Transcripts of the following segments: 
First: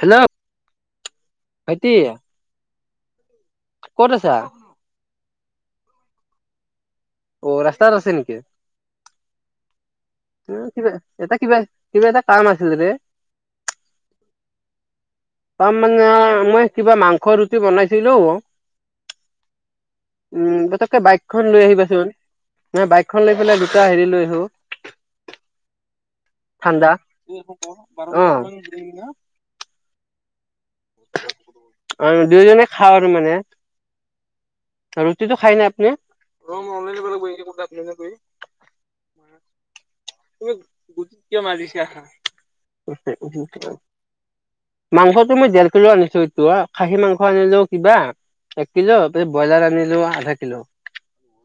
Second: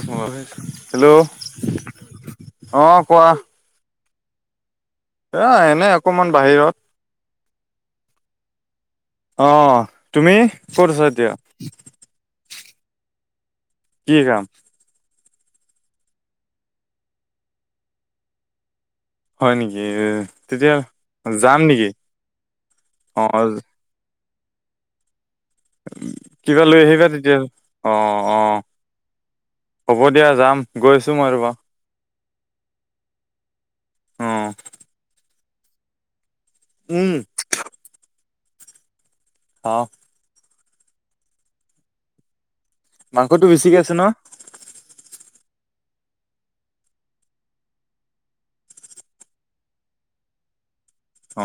Hello hello ভাইটি অঁ কোৱা। ক'ত আছা? এ এনে অকমান বাহিৰত। অ ৰাস্তাত আছে নেকি? অ তুমি উ ক'ত কিবা আছা এতিয়া এটা কিবা কিবা এটা কাম আছিল ৰে। কি কাম? তাৰ মানে মই কিবা মাংস ৰুটি বনাইছিলো। হয় নেকি উম তেতিয়া পতককে বাইকখন যাম লৈ নেকি আহিবাচোন। মই অ বাইকখন লৈ পেলাই দুটা হেৰি লৈ আহো। কিবা লৈ ঠাণ্ডা আহিবা তেতিয়া অ অ। হ'ব দিয়া যাম, গৈ আছো মই ৰবা। অ দুয়োজনে খাও আৰু মানে অ ৰুটিটো খায় ন আপুনি ৰ মই উম অনলাইনে কৰি [unintelligible] অ তুমি গুটিত কিয় মাৰিছা মাংসটো বেছিকে আছে ন মাংস এই মই ডেৰ কিলো আনিছো এইটো খাহী মাংস আনিলোও কিবা। এক কিলো প ব্ৰইলাৰ আনিলো আধা কিলো। অ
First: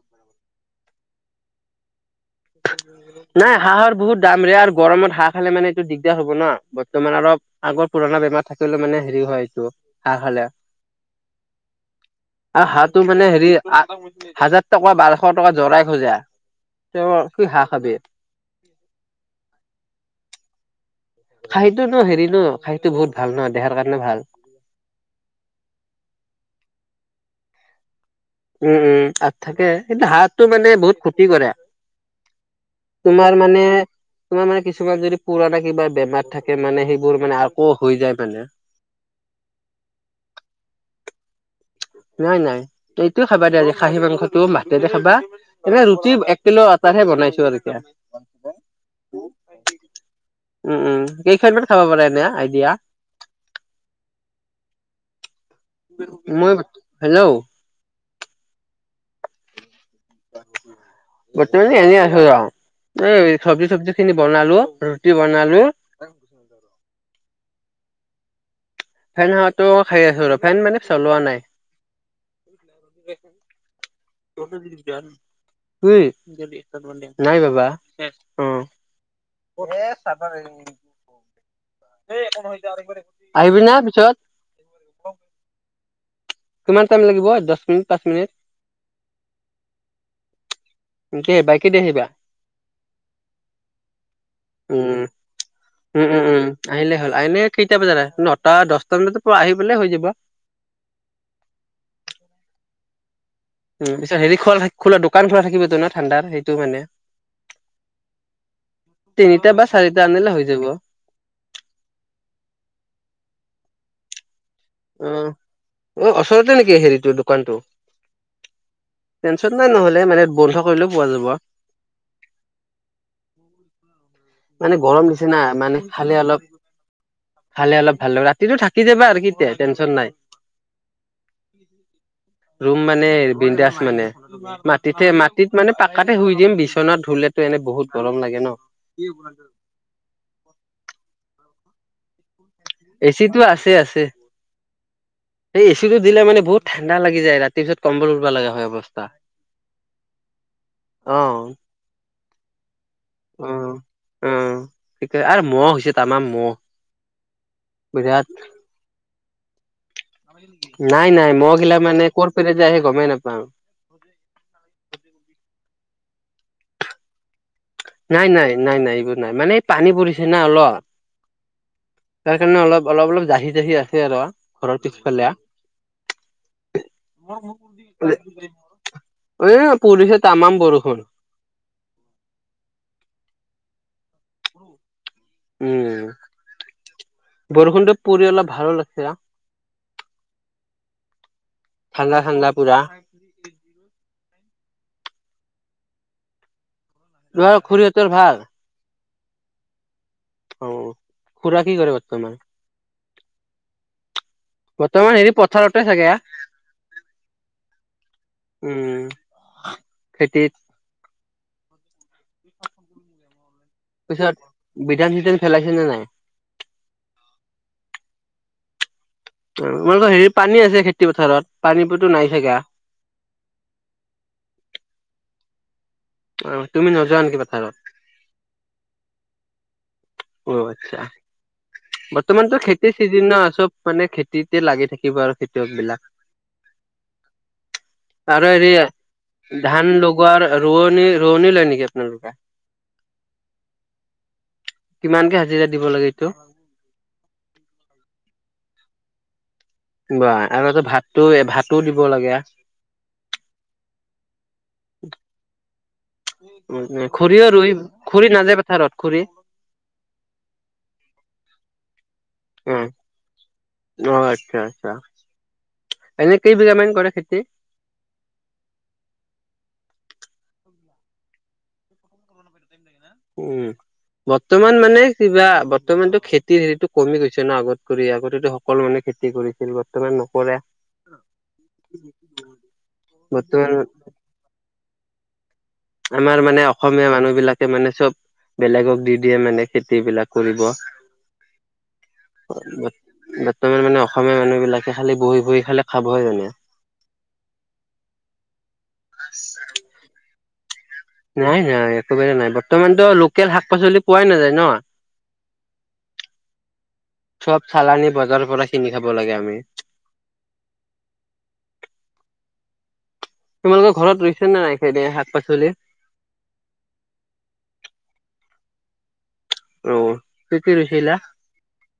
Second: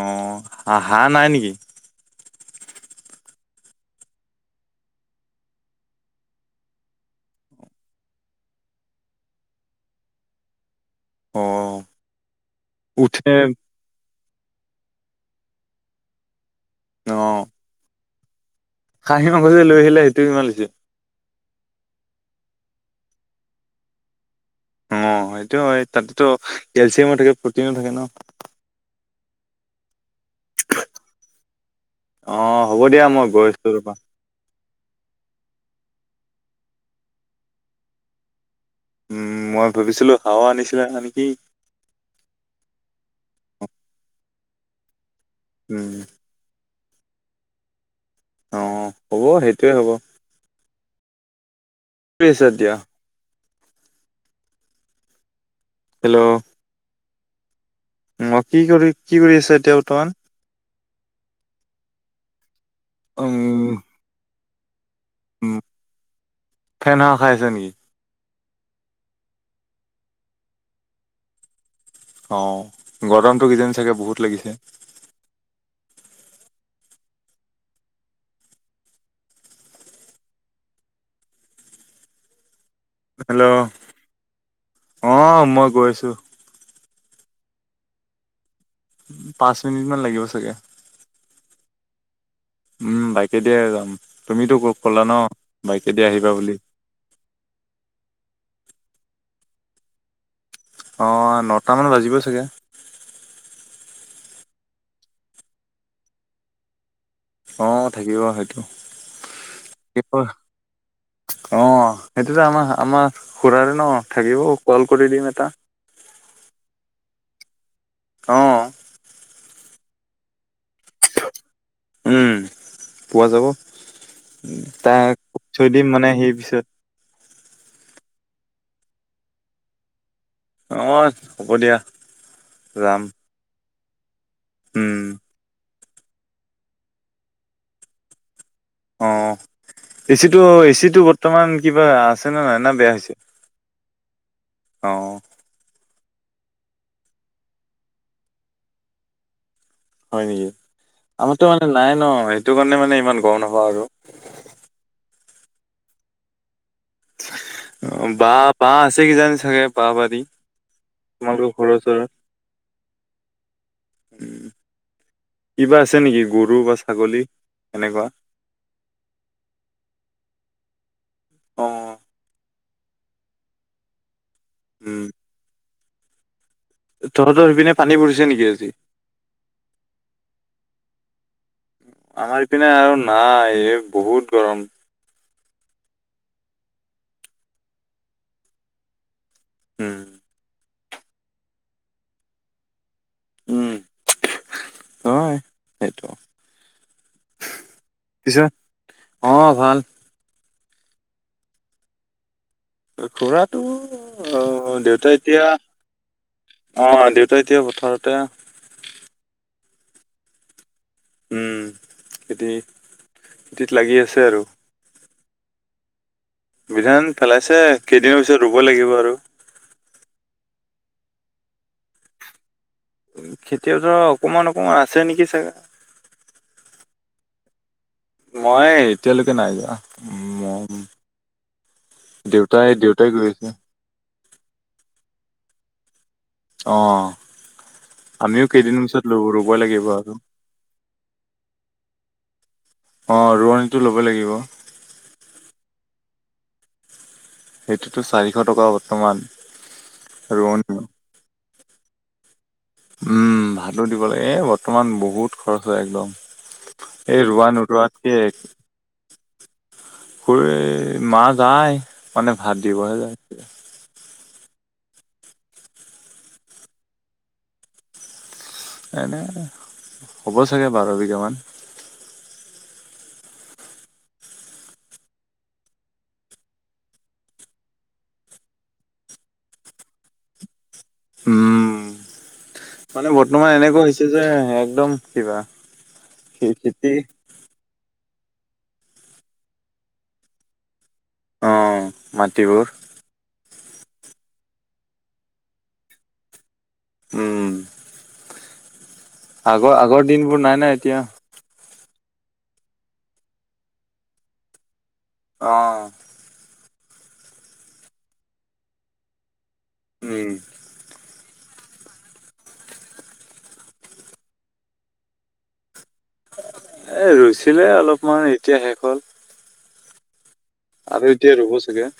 আ হাঁহ নাই নেকি? [inaudible] নাই হাঁহৰ বহুত দাম যে আৰু গৰমত হাঁহ খালে মানে এইটো দিগদাৰ হ'ব না। বৰ্তমান অলপ আগত পুৰণা বেমাৰ থাকিলে মানে হেৰি হয় এইটো, হাঁহ খালে। অ। আৰু হাঁহটো মানে উঠে হেৰি হাজাৰ টকা বাৰশ টকা জৰাই খোজে। [unintelligible] কি হাঁহ খাবি। খাঁহী মাংস যদি লৈ আহিলে সেইটোৱেই ভাল হৈছে। খাহীটো ন হেৰি ন খাহিটো বহুত ভাল নহ দেহাৰ কাৰণে ভাল। অ সেইটো হয় তাতেতো কেলচিয়ামো থাকে প্ৰটিনো থাকে ন। উম উম আৰু থাকে, কিন্তু হাঁহটো মানে বহুত ক্ষতি কৰে। অ হ'ব দিয়া মই তোমাৰ গৈ মানে আছো ৰবা তোমাৰ মানে কিছুমান যদি পুৰাণা কিবা বেমাৰ থাকে মানে সেইবোৰ মানে আকৌ হৈ যায় মানে। উম মই ভাবিছিলো হাঁহ ও আনিছিলা নেকি? নাই নাই এইটো খাবা দিয়া অজি। খাহী মাংসটো ভাতেৰে খাবা, এনে উম ৰুটি এক কিলো তাৰহে বনাইছো আৰ এতিয়া। অ হ'ব সেইটোৱে হ'ব। উম উম কেইখনমান খাব পাৰে কি কৰি এনে আছা আইডিয়া? এতিয়া মই হেল্ল' অ কি কৰি কি কৰি আছে এতিয়া বৰ্তমান বৰ্তমানে এনে আছো এ চবজি উম তবজি খিনি বনালো উম, বনালো ফেন হাৱা খাই আছে নেকি ফেন হাৱাটো খাই আছো ৰ ফেন মানে চলোৱা নাই অ গৰমতো কিজানি চাগে বহুত লাগিছে [unintelligible] অই নাই বাবা অ [unintelligible] হেল্ল' আহিবি না পিছত অ মই গৈ আছো কিমান টাইম লাগিব দহ মিনিট পাঁচ মিনিট পাঁচ মিনিট মান লাগিব চাগে দে বাইকেদি আহিবা উম বাইকে দিয়ে তুমিতো ক উম কলা ন বাইকেদি উম উম আহিবা উম বুলি আহিলে হ'ল আহিলে কেইটা বজাত নটা দহটা তমে তো পোৱা আহিবলে হৈ যাব অঁ নটামান বাজিব চাগে উ পিছত হেৰি খোলা খোলা দোকান খোলা থাকিব তো ন ঠাণ্ডাৰ সেইটো মানে অ থাকিব সেইটো তিনিটা বা চাৰিটা কি প আনিলে হৈ যাব। অ সেইটোত আমাৰ আমাৰ খুুৰাৰে ন থাকিব কল কৰি অ দিম এটা অ ওচৰতে নেকি হেৰিটো দোকানটো অ টেনচন নাই নহলে মানে বন্ধ কৰিলেও পোৱা যাব উম পোৱা যাব মানে গৰম তাক নিচিনা থৈ মানে দিম খালে সি অলপ পিছত খালে অলপ অলপ ভাল লগা ৰাতিটো থাকি যাবা আৰু কিতে টেনশ্যন নাই। অ', হ'ব দিয়া ৰুম যাম। মানে বিন্দাছ মানে উম, মাটিতহে মাটিত মানে পাকাতে শুই দিম বিচনাত শুলে এনে বহুত গৰম লাগে ন। অ এচি টো এচি টো বৰ্তমান কিবা আছেনে নাই। না বেয়া হৈছে? এচিটো আছে আছে অ', সে এচ এচিটো দিলে মানে বহুত ঠাণ্ডা লাগি যায় ৰাতিটোত কম্বল উবা লগা হয় অৱস্থা হয় নেকি অ', আমাৰতো মানে নাই ন সেইটো কাৰণে মানে ইমান গম অ নাপাওঁ আৰু। অ আৰু মহ হৈছে তামাম মহ অ বিৰাট বা বা আছে কিজানি চাগে বাঁহ বাৰী নাই নাই তোমালোকৰ মহ ঘৰৰ গিলামানে ওচৰত। কৰপে আহে গমাই নাপাওঁ [inaudible] উম, কিবা আছে নেকি গৰু বা ছাগলী এনেকুৱা? নাই নাই নাই নাই এইবোৰ নাই মানে পানী পৰিছে না অলপ অ হেই কাৰণে অলপ অলপ অলপ জাহি জাহি আছে আৰু ঘৰ উম, পিছফালে তহঁতৰ সেইপিনে পানী পৰিছে নেকি আজি? অ পুলিছে তামাম কৰষোন আমাৰ ইপিনে আৰু নাই বহুত গৰম উম বৰষুণটো পৰি অলপ ভাল লাগিছে। হম। ঠাণ্ডা ঠাণ্ডা পূৰা। উম, হয় সেইটো। তোৱাৰ খুৰি হতৰ ভাল। পিছে অ ভাল। অ খুৰা কি কৰে বৰ্তমান খুৰাটো অ অ বৰ্তমান দেউতা হেৰি এতিয়া পথাৰতে চাগে অ দেউতাই এতিয়া পথাৰতে। উম খেতিত। উম খেতি খেতিত লাগি আছে আৰু। দিল ফেলাছিল নে নাই। বিধান পেলাইছে কেইদিনৰ পিছত ৰোব লাগিব আৰু। তোমালোকৰ হেৰি পানী আছে খেতি পথাৰত পানী পতো নাই চাগে আ। উ খেতিয়তৰ অকমান অকমান আছে নেকি চাগে। অ তুমি নোযোৱা নেকি পথাৰত। মই এতিয়ালৈকে নাই যোৱা। অ উম, আচ্ছা বৰ্তমানতো দেউতাই খেতিৰ দেউতাই গৈ চিজন ন আছে চব মানে খেত- খেতিতে লাগি থাকিব আৰু খেতিয়ক বিলাক। অহ। আৰু হেৰি লাগিব ধান আৰু লগোৱাৰ ৰোৱনী ৰোৱনী লয় নেকি আপোনালোকে? অ ৰোৱনীটো ল'ব লাগিব। ইমানকে হাজিৰা দিব লাগে এইটো? সেইটোতো চাৰিশ টকা বৰ্তমান। বা ৰোৱনী আৰু ভাতটো ভাতো দিব লাগে। উম ভাতো দিব লাগে এ বৰ্তমান বহুত খৰচ হয় একদম। উ এই খুৰী ৰোৱা ৰোৱে নোৰোৱাতকে খুৰী নাযায় পথাৰত খুৰী? খুৰী মা যায় মানে ভাত দিবহে যায়। আচ্ছা-আচ্ছা এনে কেই বিঘামান কৰে খেতি? এনে হ'ব চাগে বাৰ বিঘা মান। উম। বৰ্তমান মানে কিবা বৰ্তমানতটো খেতিৰ হেৰিতটো কমি গৈছে ন আগত কৰি আগতে সকলো মানে। খেতি কৰিছিল বৰ্তমান নকৰে। উম মানে বৰ্তমান এনেকুৱা হৈছে যে একদম কিবা। আমাৰ মানে খেতি অসমীয়া মানুহ বিলাকে মানে চব। বেলেগক দি দিয়ে মানে খেতি বিলাক কৰিব। অ মাটিবোৰ। তুমি মানে অসমীয়া মানুহ বিলাকে খালি বহি বহি খালে খাবহে জানে। উম। আগৰ আগৰ দিনবোৰ নাই নাই এতিয়া। নাই নাই একোবাৰে নাই বৰ্তমানতো লোকেল শাক পাচলি পোৱাই নাযায় ন। অ চব চালানি বজাৰৰ পৰা কিনি খাব লাগে আমি। উম [unintelligible] তোমালোকৰ ঘৰত ৰোইছে নে নাই খেতি শাক -পাচলি। ৰোইছিলে অলপমান এতিয়া শেষ হ'ল। ৰু। আৰু এতিয়া ৰোব চাগে।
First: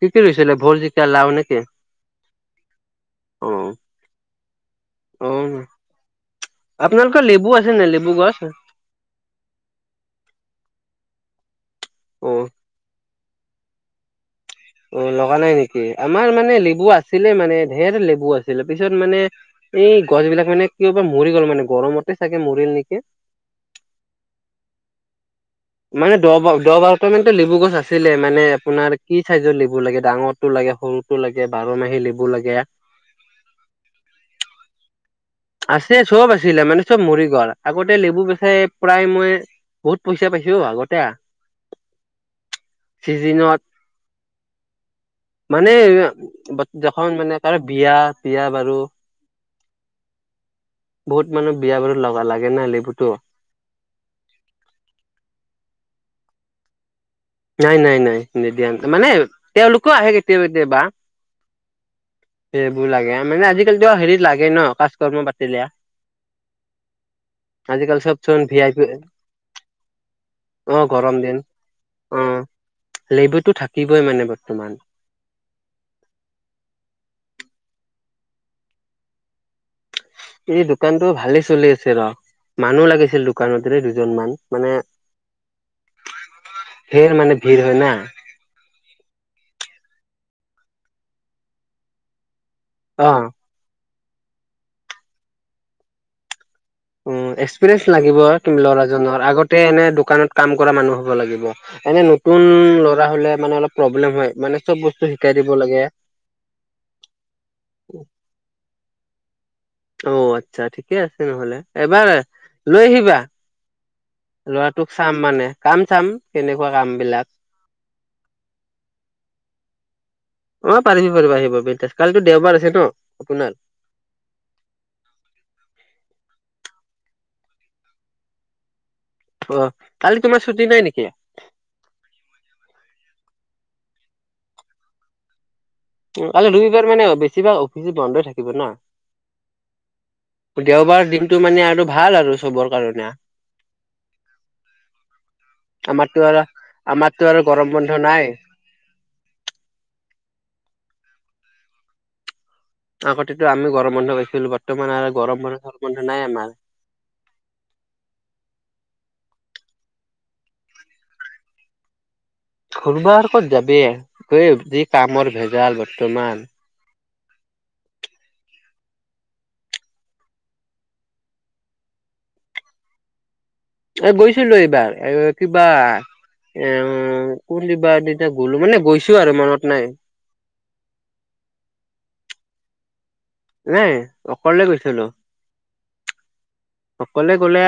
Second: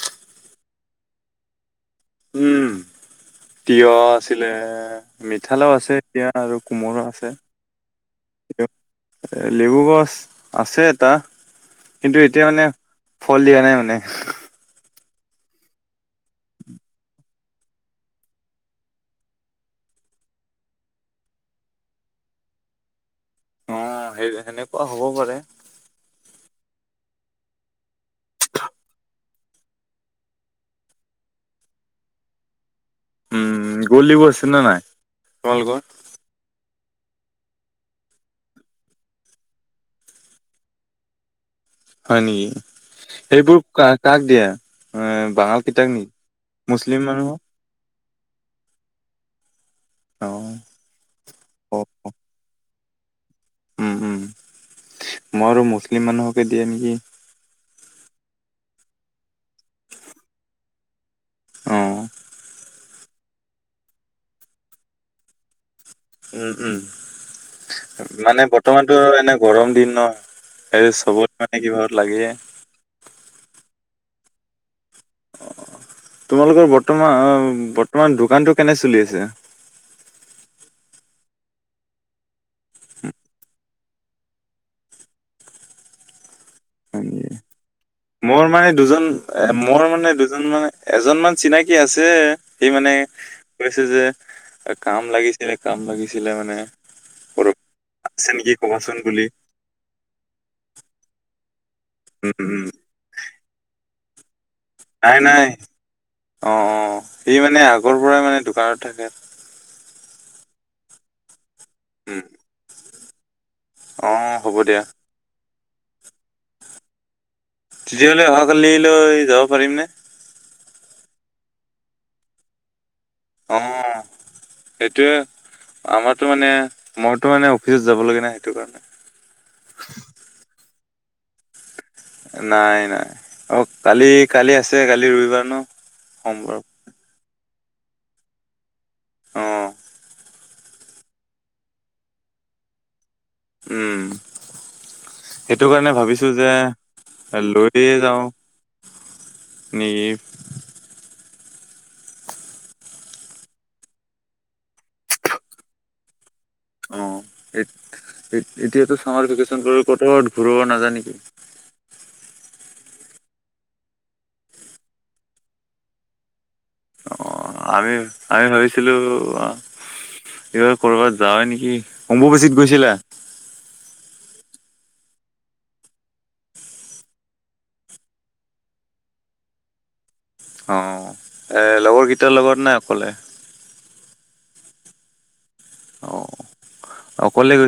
কি কি ৰৈছিলে ভুল, জিকা, লাও নেকি? অ তিঁয়হ আছিলে অ মিঠালাও আছে এতিয়া আৰু কোমোঁৰো আপোনালোকৰ আছে। লেবু নাই লেবু গছ? এ লেবু গছ আছে এটা। কিন্তু এতিয়া অ', মানে ফল দিয়া নাই মানে। অ লগা নাই নেকি আমাৰ মানে লেবু আছিলে মানে ধেৰ লেবু আছিলে পিছত মানে এ- এই গছ বিলাক মানে কিয়বা মৰি গ'ল মানে গৰমতে চাগে মৰিল নেকি। অ' সেই সেনেকুৱা হব পাৰে। মানে দহ বাৰটা মানতো লেবু গছ আছিলে মানে আপোনাৰ কি চাইজৰ লেবু লাগে ডাঙৰটো লাগে সৰুটো লাগে বাৰ মাহী লেবু লাগে। উম গোলি বুইছো নে নাই তোমালোকৰ। আছে চব আছিলে মানে চব মৰিগল আগতে লেবু বেচাই প্ৰায় মই বহুত পইচা পাইছো আগতে। হয় নেকি চিজনত সেইবোৰ কা কাক দিয়া। মানে এ মুছলিম যখন মানে মানুহক কাৰ বিয়া। বিয়া বাৰু অ বহুত মানুহ বিয়া অ বাৰু লগা লাগে ন লেবুত। ত। উম উম মই আৰু মুছলিম মানুহকে দিয়ে নেকি। নাই নাই নাই নিদিয়া মানে তেওঁলোকো আহে কেতিয়াবা কেতিয়াবা। অ। সেইবোৰ লাগে মানে আজিকালি হেৰিত লাগে ন কাজ কৰ্ম পাতিলে। উম উম। আজিকালি চবচোন মানে ভি আই পি বৰ্তমানতো এনে গৰম দিন ন অ সেই গৰম চবত দিন মানে কিবাহত লাগে। অ লেবুটো থাকিবই মানে বৰ্তমান। তোমালোকৰ বৰ্তমান অ বৰ্তমান দোকানটো কেনে চলি আছে। এই দোকানটো ভালে চলি আছে ৰ। মানুহ লাগিছিল দোকানতৰে দুজন মান মানে। হয় সেৰ নেকি মানে ভিৰ হয় না। মোৰ মানে দুজন এ মোৰ মানে দুজন মানে এজন মান চিনাকি আছে। সি মানে অ কৈছে যে কাম লাগিছিলে কাম লাগিছিলে মানে। ওম কৰবাত এক্সপিৰিয়েঞ্চ লাগিব আছে নেকি ত কবাচোন বুলি ল'ৰাজনৰ আগতে এনে দোকানত কাম কৰা মানুহ হ'ব লাগিব। এনে উম নতুন উম ল'ৰা হ'লে মানে অলপ প্ৰব্লেম হয়। মানে চব বস্তু নাই শিকাই নাই দিব লাগে অ অ সি মানে আগৰ পৰাই মানে দোকানত থাকে। ধেত। অ আচ্ছা ঠিকে আছে নহলে এবাৰ উম লৈ আহিবা অ হ'ব দিয়া লৰাটোক চাম মানে। কাম চাম কেনেকুৱা কাম বিলাক। তেতিয়াহ'লে অহাকালিলৈ যাব পাৰিম নে। অ পাৰিবি পাৰিবি আহিব ব কালিতো দেওবাৰ আছে ন। আপোনাৰ অ সেইটোৱে আমাৰ। সেই ত মানে মইতো মানে অফিচ যাব লগিয়া নাই সেইটো কাৰণে। অ কালি তোমাৰ ছুটি নাই নেকি। নাই নাই অ কালি কালি আছে কালি ৰবিবাৰ ন। কালি সোমবাৰ ৰবিবাৰ মানে বেছিভাগ অফিচো বন্ধ থাকিব ন। অ দেওবাৰ দিনটো মানে আৰু ভাল আৰু চবৰ কাৰণে। উম। সেইটো কাৰণে আমাৰতো ভাবিছো আৰু যে আমাৰতো আৰু গৰম বন্ধ লৈয়ে নাই যাওঁ। নি। আগতেতো আমি গৰম বন্ধ পাইছিলো বৰ্তমান আৰু গৰম বন্ধ চৰম বন্ধ নাই আমাৰ। অ। এ এতিয়াতো চামাৰ ভেকেশচন ত কতো ঘূৰিব নাযায় নেকি। কৰবাত কত যাবি গৈ যি কামৰ ভেজাল বৰ্তমান। অ আমি আমি ভাবিছিলো অ। এইবাৰ কৰ'বাত যাওঁৱে নেকি অম্বু বাচিত গৈছিলা। এই গৈছিলো এইবাৰ, কিবা এ কোন দিবা দিনা গ'লো মানে গৈছো আৰু মনত নাই। অ এ লগৰকেইটাৰ লগত নে অকলে নাই অকলে গৈছিলো। অ অকলে গলে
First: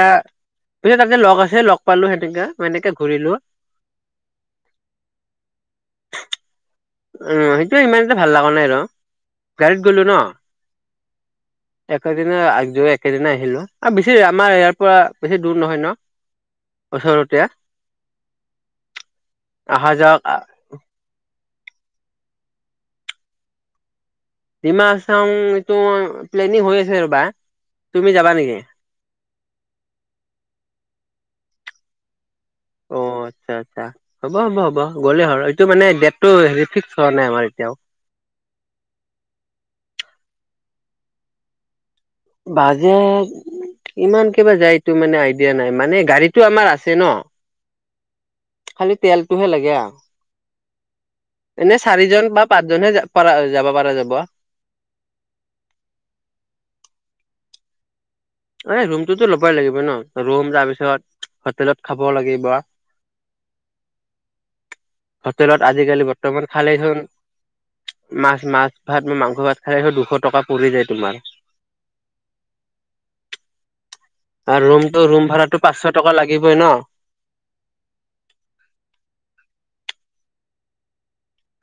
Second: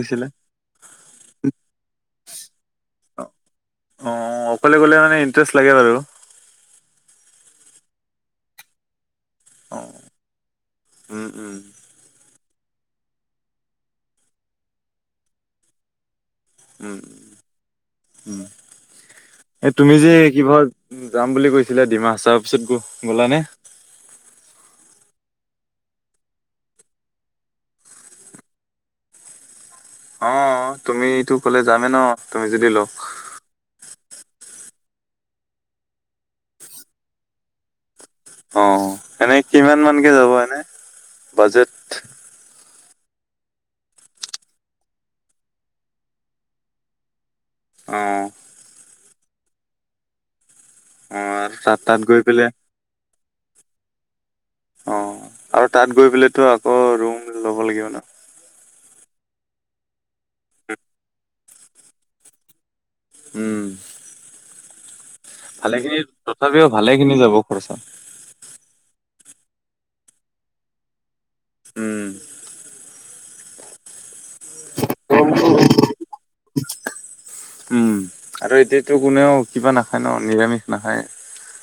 পিছে তাতে লগ আছে লগ? পালো সেনেকা হেনেকে ঘূৰিলো অ অকলে গ'লে মানে ইণ্টাৰেষ্ট লাগে বাৰু অ সেইটো ইমান এটা ভাল লগা নাই। ন গাৰত অ গলো ন উম উম এক আ একেদিনাই আহিলো আৰু বেছি আমাৰ ইয়াৰ পৰা বেছি দূৰ নহয় ন। উম ওচৰতিয়া উম এ তুমি যে কিব যাম বুলি কৈছিলা ডিমা হ তাৰ পিছত গ গলানে? ডিমা চাং এইটো প্লেনিং হৈ আছে। ৰবা তুমি যাবা নেকি? [unintelligible] অ তুমিটো কলে যামেই ন। তুমি যদি লগ অ আচ্ছা আচ্ছা। হ'ব হ'ব হ'ব গ'লেই হ এইটো মানে দেটটো হ ফিকস হোৱা নাই আমাৰ এতিয়াও- অ এনে কিমান মানকে যাব এনে বাজেট- বাজে- ইমান কেইিবা যায় এইটো মানে আইডিয়া নাই মানে গাড়ীতটো আমাৰ আছে। ন অঁ তেলতটোহে লাগে অ আৰু আৰু- তাত এনেই তাত গৈ চাৰিজন বা পেলাই পাঁচজনহে প যাব পাৰা যাব। অ আৰু তাত গৈ পেলতো আকৌ ৰুম ল'ব লাগিব ন। এ ৰুমটোতো ল'বই লাগিব ন ৰুম তাৰ পিছত হোটেলত খাব লাগিব। উম হোটেলত ভালেখিনি আজিকালি বৰ্তমান তথাপিও খালেই হোন ভালেখিনি যাব খৰচা মাছ, মাছ ভাত ম মাংস, ভাত, খাই দুশ টকা পৰি যায়। তোমাৰ উম আৰু ৰুমটো ৰুম ভাড়াতটো পাঁচশ টকা লাগিবই ন। উম আৰু এতিয়ো কোনেও কিবা নাখায়। ন নিৰামিষ নাখায়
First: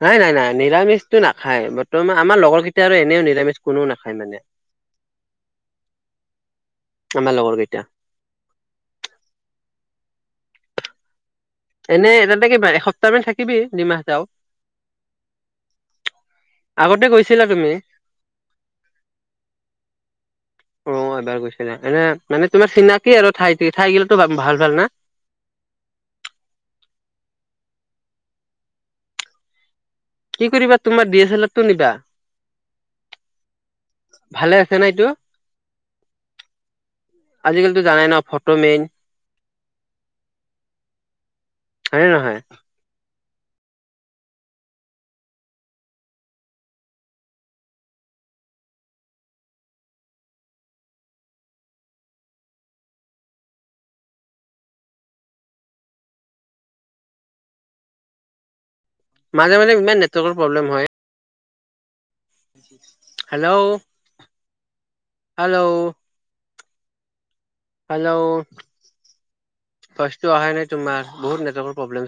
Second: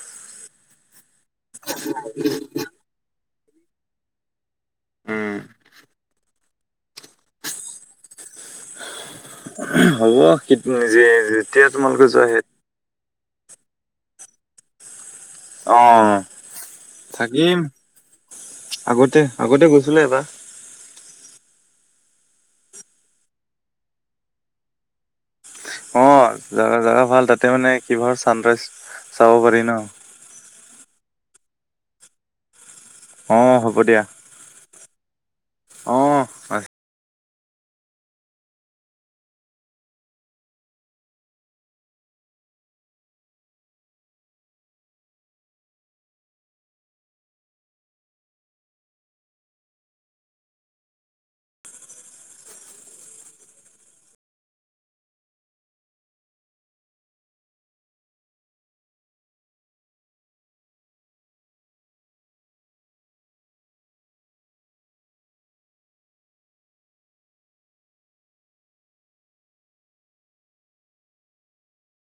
নাই নাই নাই নিৰামিষটো নাখায় বৰ্তমান আমাৰ লগৰ কেইটা আৰু এনেও তে কোনেও নাখায় মানে উম আমাৰ লগৰ কেইটা। হ'ব স নিজে যেতিয়া তোমালোকে এনেই এ যোৱা সেই তাতে কিবা এসপ্তাহ মান থাকিবি ডিমা হাছাও অ আগতে গৈছিলা। থাকিম তুমি আগতে আগতে গৈছিলো এইবাৰ অ এবাৰ এনে মানে তোমাৰ চিনাকি আৰু ঠাই ঠাই গিলাতো ভাল ভাল না জগা জোগা ভাল তাতে মানে কিৰ চানৰাইজ চাব পাৰি ন- কি কৰিবা তোমা ডিএছেলাৰ এটো নিবা অ হ'ব দিয়া ভালে আছে এইটো অ হয়। আজিকালিটো জানাই ন ফটো মেইন- হয় নহয়। মাজে মাজে ইমান নেটৱৰ্কৰ প্ৰব্লেম হয়। হেল্লৌ' হেল্লৌ' হেল্লৌ' ফানটো অহা নাই তোমাৰ বহুত নৰ্লে